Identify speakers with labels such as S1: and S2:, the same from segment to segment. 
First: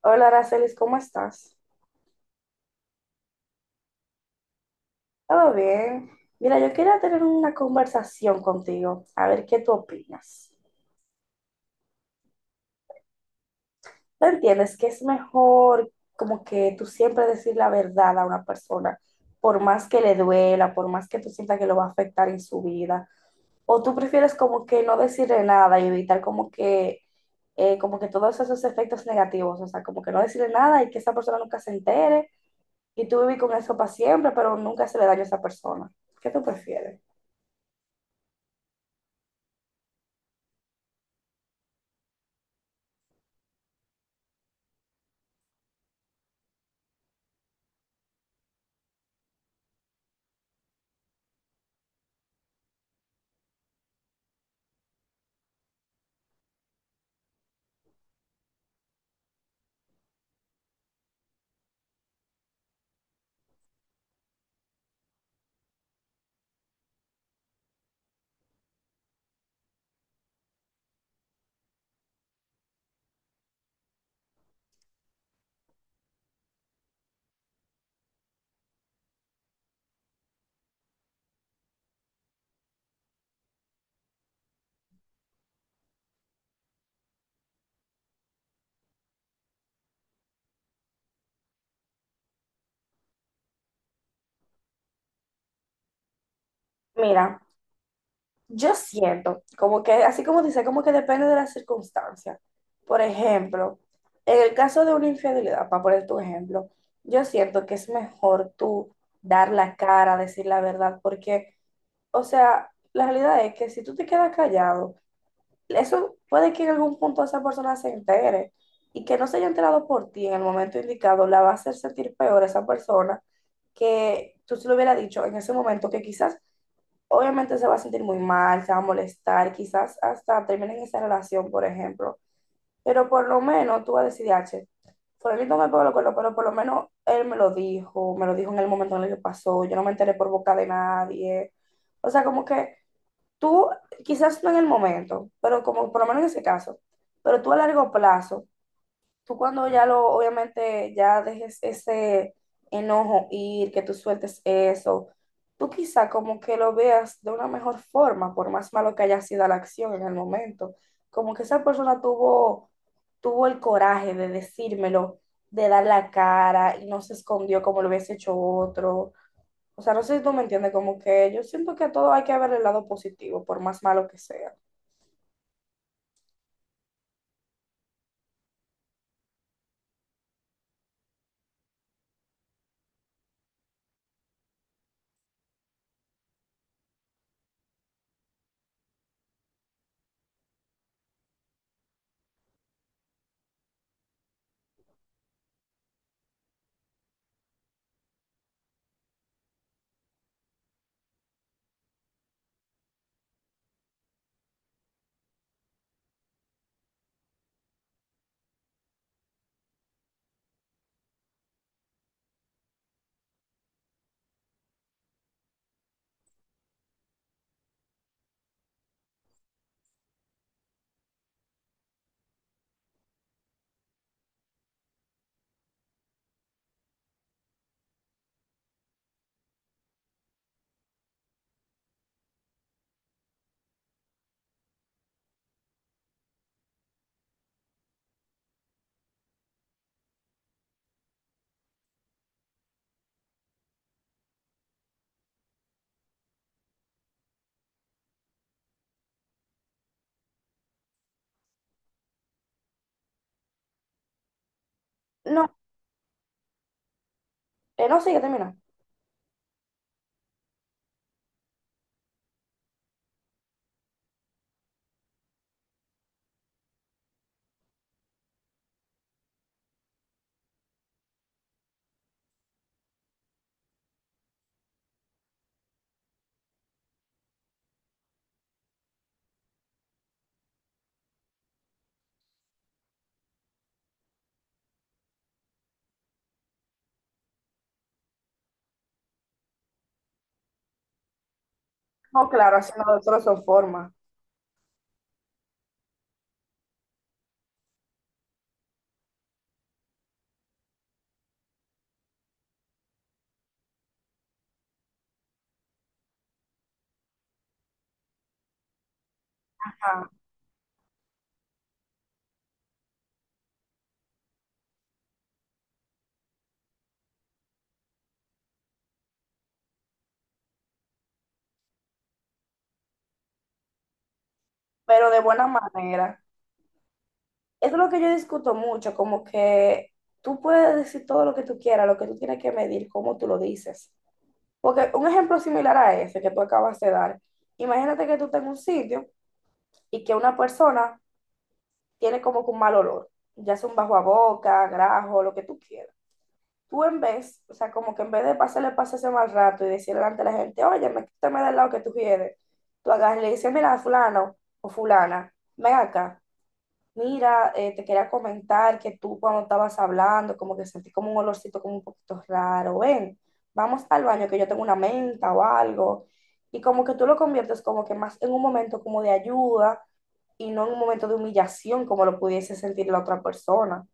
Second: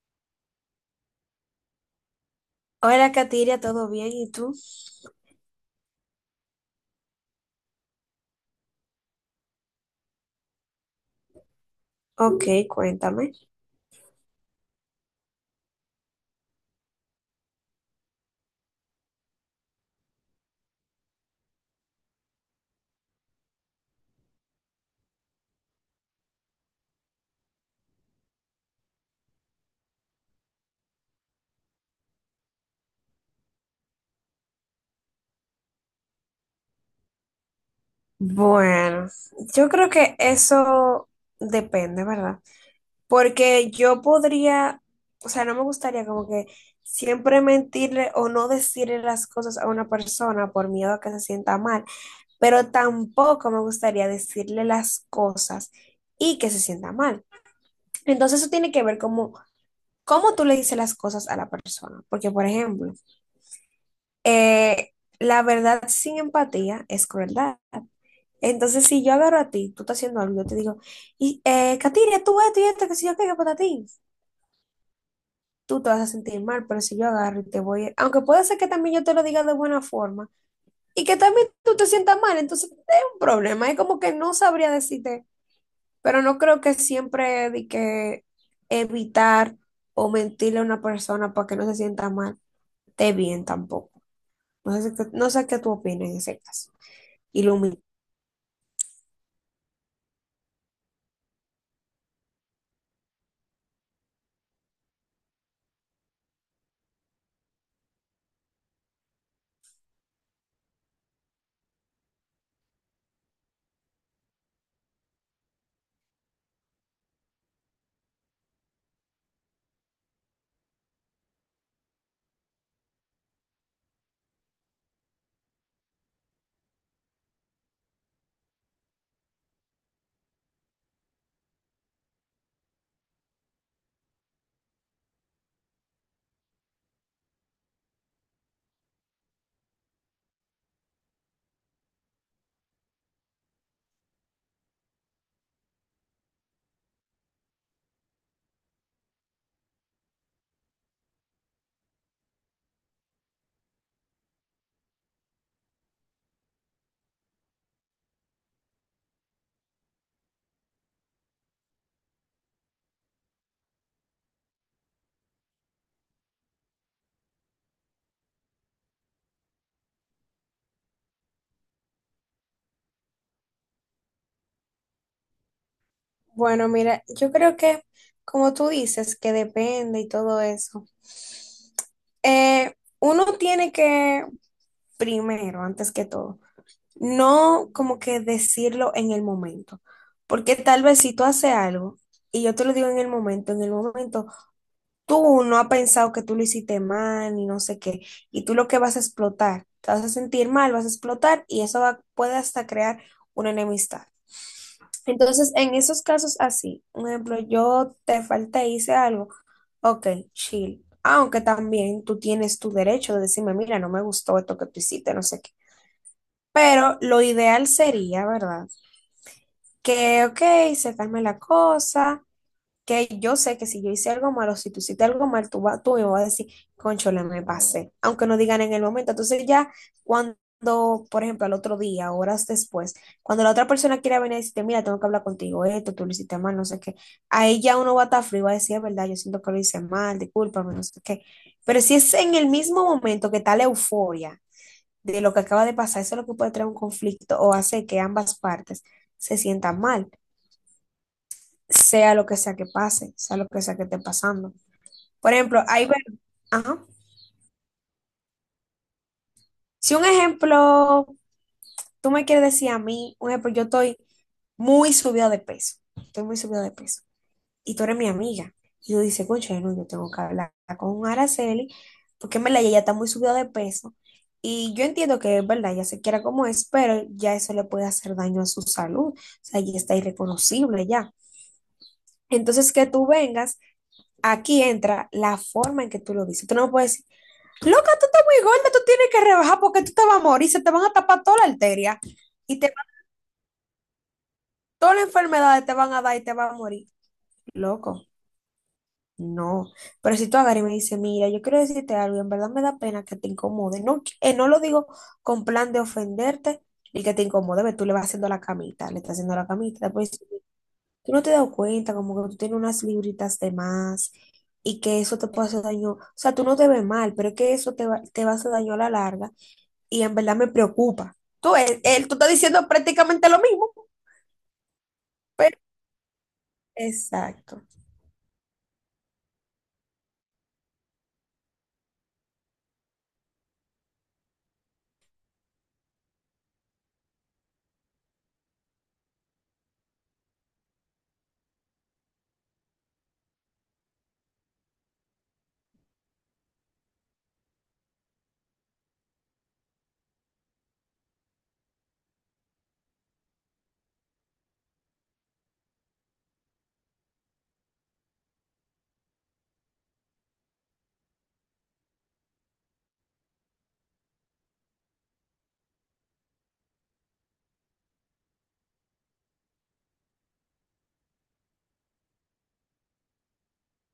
S1: Hola, Aracelis, ¿cómo estás?
S2: Hola, Katiria, ¿todo bien? ¿Y tú?
S1: ¿Todo bien? Mira, yo quería tener una conversación contigo, a ver qué tú opinas.
S2: Ok, cuéntame.
S1: ¿Tú entiendes que es mejor como que tú siempre decir la verdad a una persona, por más que le duela, por más que tú sientas que lo va a afectar en su vida? ¿O tú prefieres como que no decirle nada y evitar como que todos esos efectos negativos? O sea, como que no decirle nada y que esa persona nunca se entere y tú vivir con eso para siempre, pero nunca se le daño a esa persona. ¿Qué tú prefieres?
S2: Bueno, yo creo que eso depende, ¿verdad? Porque yo podría, o sea, no me gustaría como que siempre mentirle o no decirle las cosas a una persona por miedo a que se sienta mal, pero tampoco me gustaría decirle las cosas y que se sienta mal. Entonces eso tiene que ver como cómo tú le dices las cosas a la persona. Porque, por ejemplo, eh, la verdad sin empatía es crueldad. Entonces, si yo agarro a ti, tú estás haciendo algo, yo te digo, y, Katiria, tú esto y esto, que si yo qué, que para ti, tú te vas a sentir mal, pero si yo agarro y te voy, aunque puede ser que también yo te lo diga de buena forma y que también tú te sientas mal, entonces es un problema, es como que no sabría decirte, pero no creo que siempre de que evitar o mentirle a una persona para que no se sienta mal, esté bien tampoco. No sé, no sé qué tú opinas en ese caso.
S1: Mira,
S2: Ilumina.
S1: yo siento como que, así como dice, como que depende de la circunstancia. Por ejemplo, en el caso de una infidelidad, para poner tu ejemplo, yo siento que es mejor tú dar la cara, decir la verdad, porque, o sea, la realidad es que si tú te quedas callado, eso puede que en algún punto esa persona se entere y que no se haya enterado por ti en el momento indicado, la va a hacer sentir peor a esa persona que tú se lo hubiera dicho en ese momento que quizás. Obviamente se va a sentir muy mal, se va a molestar, quizás hasta terminen esa relación, por ejemplo. Pero por lo menos tú vas a decir, H, fulanito me pegó los cuernos, pero por lo menos él me lo dijo en el momento en el que pasó, yo no me enteré por boca de nadie. O sea, como que tú, quizás no en el momento, pero como por lo menos en ese caso, pero tú a largo plazo, tú cuando ya lo, obviamente, ya dejes ese enojo ir, que tú sueltes eso, tú quizá como que lo veas de una mejor forma, por más malo que haya sido la acción en el momento, como que esa persona tuvo, tuvo el coraje de decírmelo, de dar la cara y no se escondió como lo hubiese hecho otro. O sea, no sé si tú me entiendes, como que yo siento que a todo hay que ver el lado positivo, por más malo que sea.
S2: Bueno, mira, yo creo que como tú dices, que depende y todo eso, eh, uno tiene que, primero, antes que todo, no como que decirlo en el momento, porque tal vez si tú haces algo y yo te lo digo en el momento tú no has pensado que tú lo hiciste mal ni no sé qué, y tú lo que vas a explotar, te vas a sentir mal, vas a explotar y puede hasta crear una enemistad. Entonces, en esos casos así, un ejemplo, yo te falté, hice algo, ok, chill. Aunque también tú tienes tu derecho de decirme, mira, no me gustó esto que tú hiciste, no sé qué. Pero lo ideal sería, ¿verdad? Que, ok, se calme la cosa, que yo sé que si yo hice algo malo, si tú hiciste algo mal, tú, va, tú me vas a decir, conchole, me pasé, aunque no digan en el momento. Entonces ya cuando, por ejemplo, al otro día, horas después, cuando la otra persona quiera venir y decirte, mira, tengo que hablar contigo, esto, tú lo hiciste mal, no sé qué, ahí ya uno va a estar frío y va a decir, es verdad, yo siento que lo hice mal, discúlpame, no sé qué. Pero si es en el mismo momento que está la euforia de lo que acaba de pasar, eso es lo que puede traer un conflicto o hace que ambas partes se sientan mal sea lo que sea que pase, sea lo que sea que esté pasando. Por
S1: No,
S2: ejemplo, ahí ver, ajá.
S1: no, sí, ya termina.
S2: Si un ejemplo, tú me quieres decir a mí, un ejemplo, yo estoy muy subida de peso, estoy muy subida de peso, y tú eres mi amiga, y tú dices, concha, no, yo tengo que hablar con Araceli, porque en verdad ella está muy subida de peso, y yo entiendo que es verdad, ella se quiera como es, pero ya eso le puede hacer daño a su salud, o sea, ya está irreconocible ya. Entonces, que tú vengas aquí entra la forma en que tú lo dices. Tú no puedes decir, loca, tú estás muy gorda, tú tienes que rebajar porque tú te vas a morir, se te van a tapar toda la arteria
S1: No, claro,
S2: y te
S1: así
S2: van,
S1: no, solo son formas.
S2: todas las enfermedades te van a dar y te vas a morir. Loco, no. Pero si tú agarras y me dices, mira, yo quiero decirte algo, en verdad me da pena que te incomode. No, no lo digo con plan de ofenderte y que te incomode, ve, tú le vas haciendo la camita, le estás haciendo la camita,
S1: Ajá,
S2: después tú no te das cuenta como que tú tienes unas libritas de más y que eso te puede hacer daño. O sea, tú no te ves mal, pero es que eso te va a hacer daño a la larga y en verdad me preocupa. Tú, él, tú estás diciendo prácticamente lo mismo,
S1: pero de buena
S2: pero
S1: manera.
S2: exacto.
S1: Eso es lo que yo discuto mucho, como que tú puedes decir todo lo que tú quieras, lo que tú tienes que medir, cómo tú lo dices. Porque un ejemplo similar a ese que tú acabas de dar, imagínate que tú estás en un sitio y que una persona tiene como que un mal olor, ya sea un bajo a boca, grajo, lo que tú quieras. Tú en vez, o sea, como que en vez de pasarle pase ese mal rato y decirle delante a la gente, oye, me quítame del lado que tú quieres, tú agarras y le dices, mira, fulano o fulana, ven acá. Mira, te quería comentar que tú cuando estabas hablando, como que sentí como un olorcito como un poquito raro. Ven, vamos al baño que yo tengo una menta o algo. Y como que tú lo conviertes como que más en un momento como de ayuda y no en un momento de humillación como lo pudiese sentir la otra persona,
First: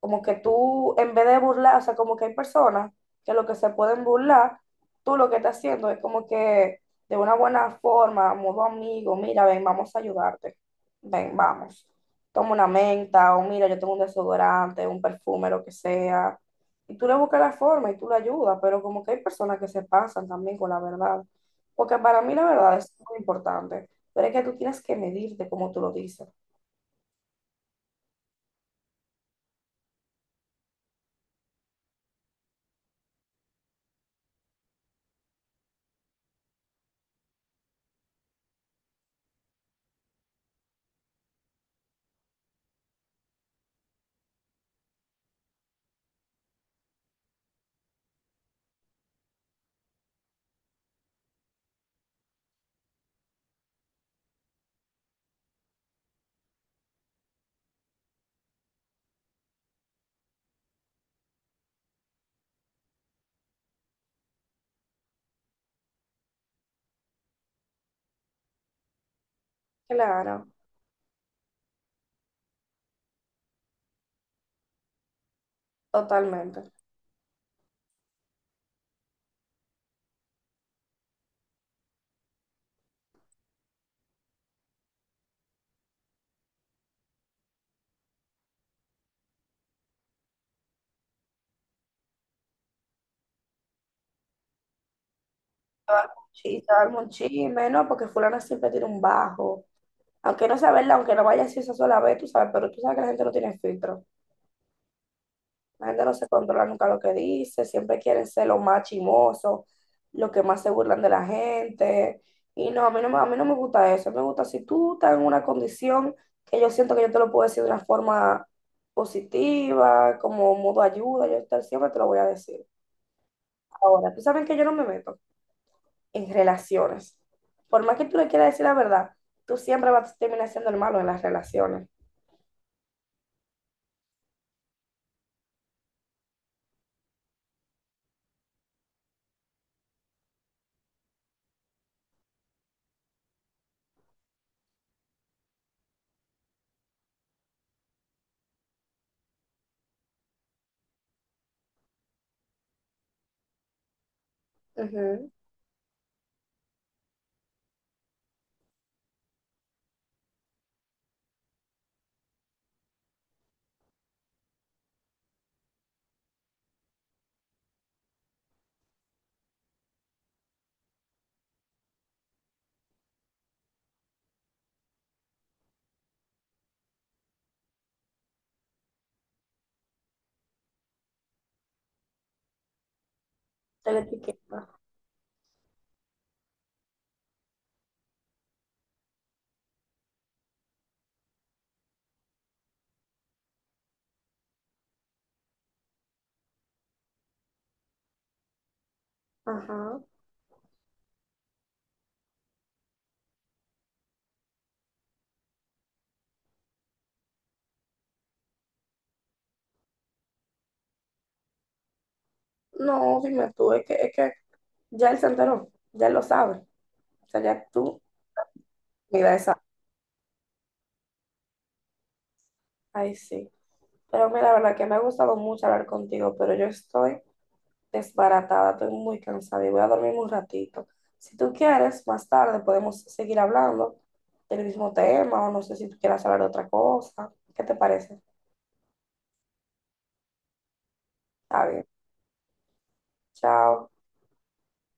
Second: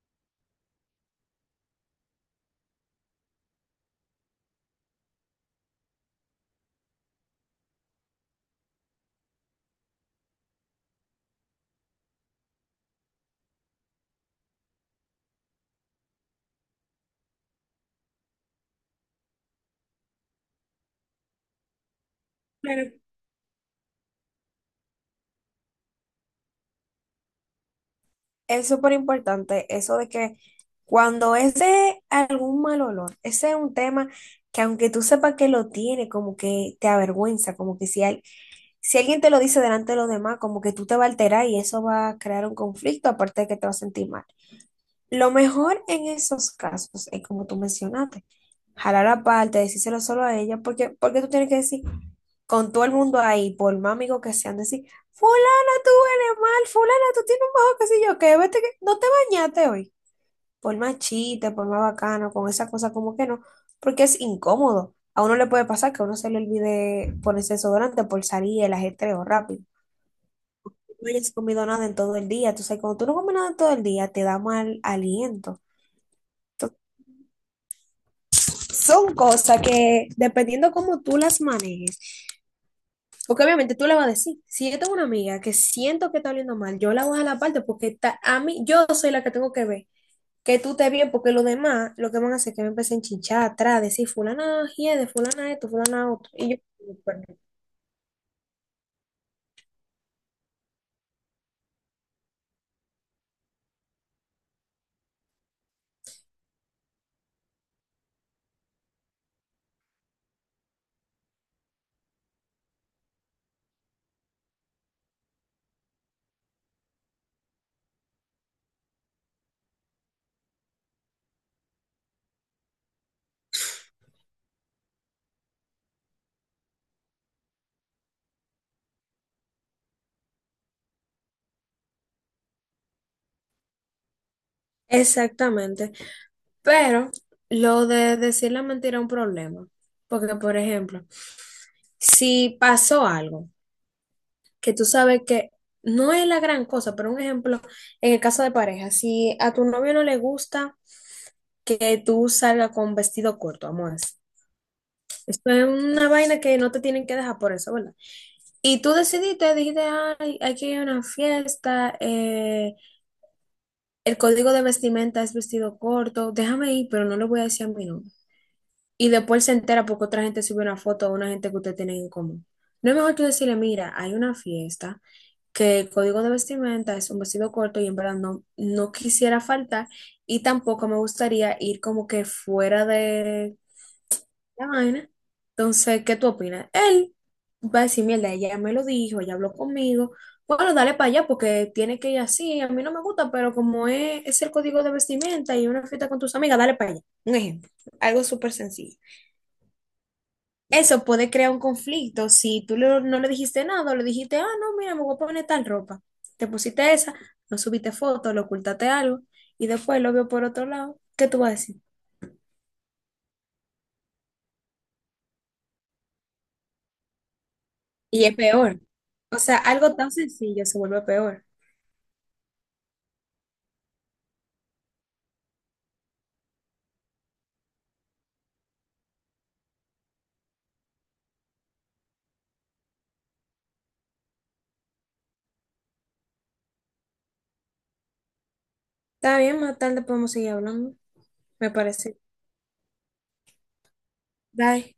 S1: como que tú, en vez de burlar, o sea, como que hay personas que lo que se pueden burlar, tú lo que estás haciendo es como que de una buena forma, modo amigo, mira, ven, vamos a ayudarte, ven, vamos, toma una menta, o mira, yo tengo un desodorante, un perfume, lo que sea, y tú le buscas la forma y tú le ayudas, pero como que hay personas que se pasan también con la verdad, porque para mí la verdad
S2: Pero
S1: es muy importante, pero es que tú tienes que medirte como tú lo dices.
S2: es súper importante eso de que cuando es de algún mal olor, ese es un tema que aunque tú sepas que lo tiene, como que te avergüenza, como que si, hay- Si alguien te lo dice delante de los demás, como que tú te vas a alterar y eso va a crear un conflicto, aparte de que te vas a sentir mal. Lo mejor en esos casos es como tú mencionaste, jalar aparte, decírselo solo a ella, porque, porque tú tienes que decir con todo el mundo ahí, por más amigos que sean, decir, fulana, tú eres mal, fulana, tú tienes un bajo, qué sé yo, que vete que no te bañaste hoy. Por más chiste, por más bacano, con esa cosa como que no, porque es incómodo. A uno le puede pasar que a uno se le olvide ponerse desodorante por salir el ajetreo rápido
S1: Claro,
S2: no hayas comido nada en todo el día. Tú sabes, cuando tú no comes nada en todo el día, te da mal aliento.
S1: totalmente.
S2: Entonces, son cosas que, dependiendo cómo tú las manejes, porque obviamente tú le vas a decir, si yo tengo una amiga que siento que está oliendo mal, yo la voy a la parte porque está, a mí, yo soy la que tengo que ver. Que tú te bien, porque los demás lo que van a hacer es que me empiecen a chinchar atrás, decir fulana de fulana esto, fulana otro. Y yo,
S1: Sí, se arma un
S2: perdón.
S1: chisme, ¿no? Porque fulana siempre tiene un bajo. Aunque no sea verdad, aunque no vaya así esa sola vez, tú sabes, pero tú sabes que la gente no tiene filtro. La gente no se controla nunca lo que dice, siempre quieren ser los más chimosos, los que más se burlan de la gente. Y no, a mí no, a mí no me gusta eso. Me gusta si tú estás en una condición que yo siento que yo te lo puedo decir de una forma positiva, como modo ayuda, siempre te lo voy a decir. Ahora, tú sabes que yo no me meto en relaciones. Por más que tú le quieras decir la verdad, tú siempre vas a terminar siendo el malo en las relaciones.
S2: Exactamente. Pero lo de decir la mentira es un problema. Porque, por ejemplo, si pasó algo que tú sabes que no es la gran cosa, pero un ejemplo, en el caso de pareja, si a tu novio no le gusta que tú salgas con vestido corto, amor.
S1: Ujú.
S2: Esto es una vaina que no te tienen que dejar por eso, ¿verdad? Y tú decidiste, dijiste, ay, aquí hay que ir a una fiesta, el código de vestimenta es vestido corto, déjame ir, pero no le voy a decir a mi novio. Y después se entera porque otra gente sube una foto a una gente que usted tiene en común. No es mejor tú decirle, mira, hay una fiesta, que el código de vestimenta es un vestido corto y en verdad no quisiera faltar y tampoco me gustaría ir como que fuera de
S1: Te la etiqueta.
S2: la vaina. Entonces, ¿qué tú opinas? Él va a decir, mierda, ella me lo dijo, ella habló conmigo. Bueno, dale para allá porque tiene que ir así. A mí no me gusta, pero como es el código de vestimenta y una fiesta con tus amigas, dale para allá. Un ejemplo, algo súper sencillo.
S1: Ajá.
S2: Eso puede crear un conflicto. Si no le dijiste nada, o le dijiste, ah, no, mira, me voy a poner tal ropa. Te pusiste esa, no subiste foto, lo ocultaste algo y después lo vio por otro lado. ¿Qué tú vas a decir?
S1: No, dime tú, es que ya él se enteró, ya él lo sabe. O sea, ya tú,
S2: Y es peor.
S1: mira
S2: O sea,
S1: esa.
S2: algo tan sencillo se vuelve peor.
S1: Ay, sí. Pero mira, la verdad que me ha gustado mucho hablar contigo, pero yo estoy desbaratada, estoy muy cansada y voy a dormir un ratito. Si tú quieres, más tarde podemos seguir hablando del mismo tema o no sé si tú quieras hablar de otra cosa. ¿Qué te parece?
S2: Está bien, más tarde podemos seguir hablando,
S1: Está
S2: me
S1: bien.
S2: parece.
S1: Chao.
S2: Bye.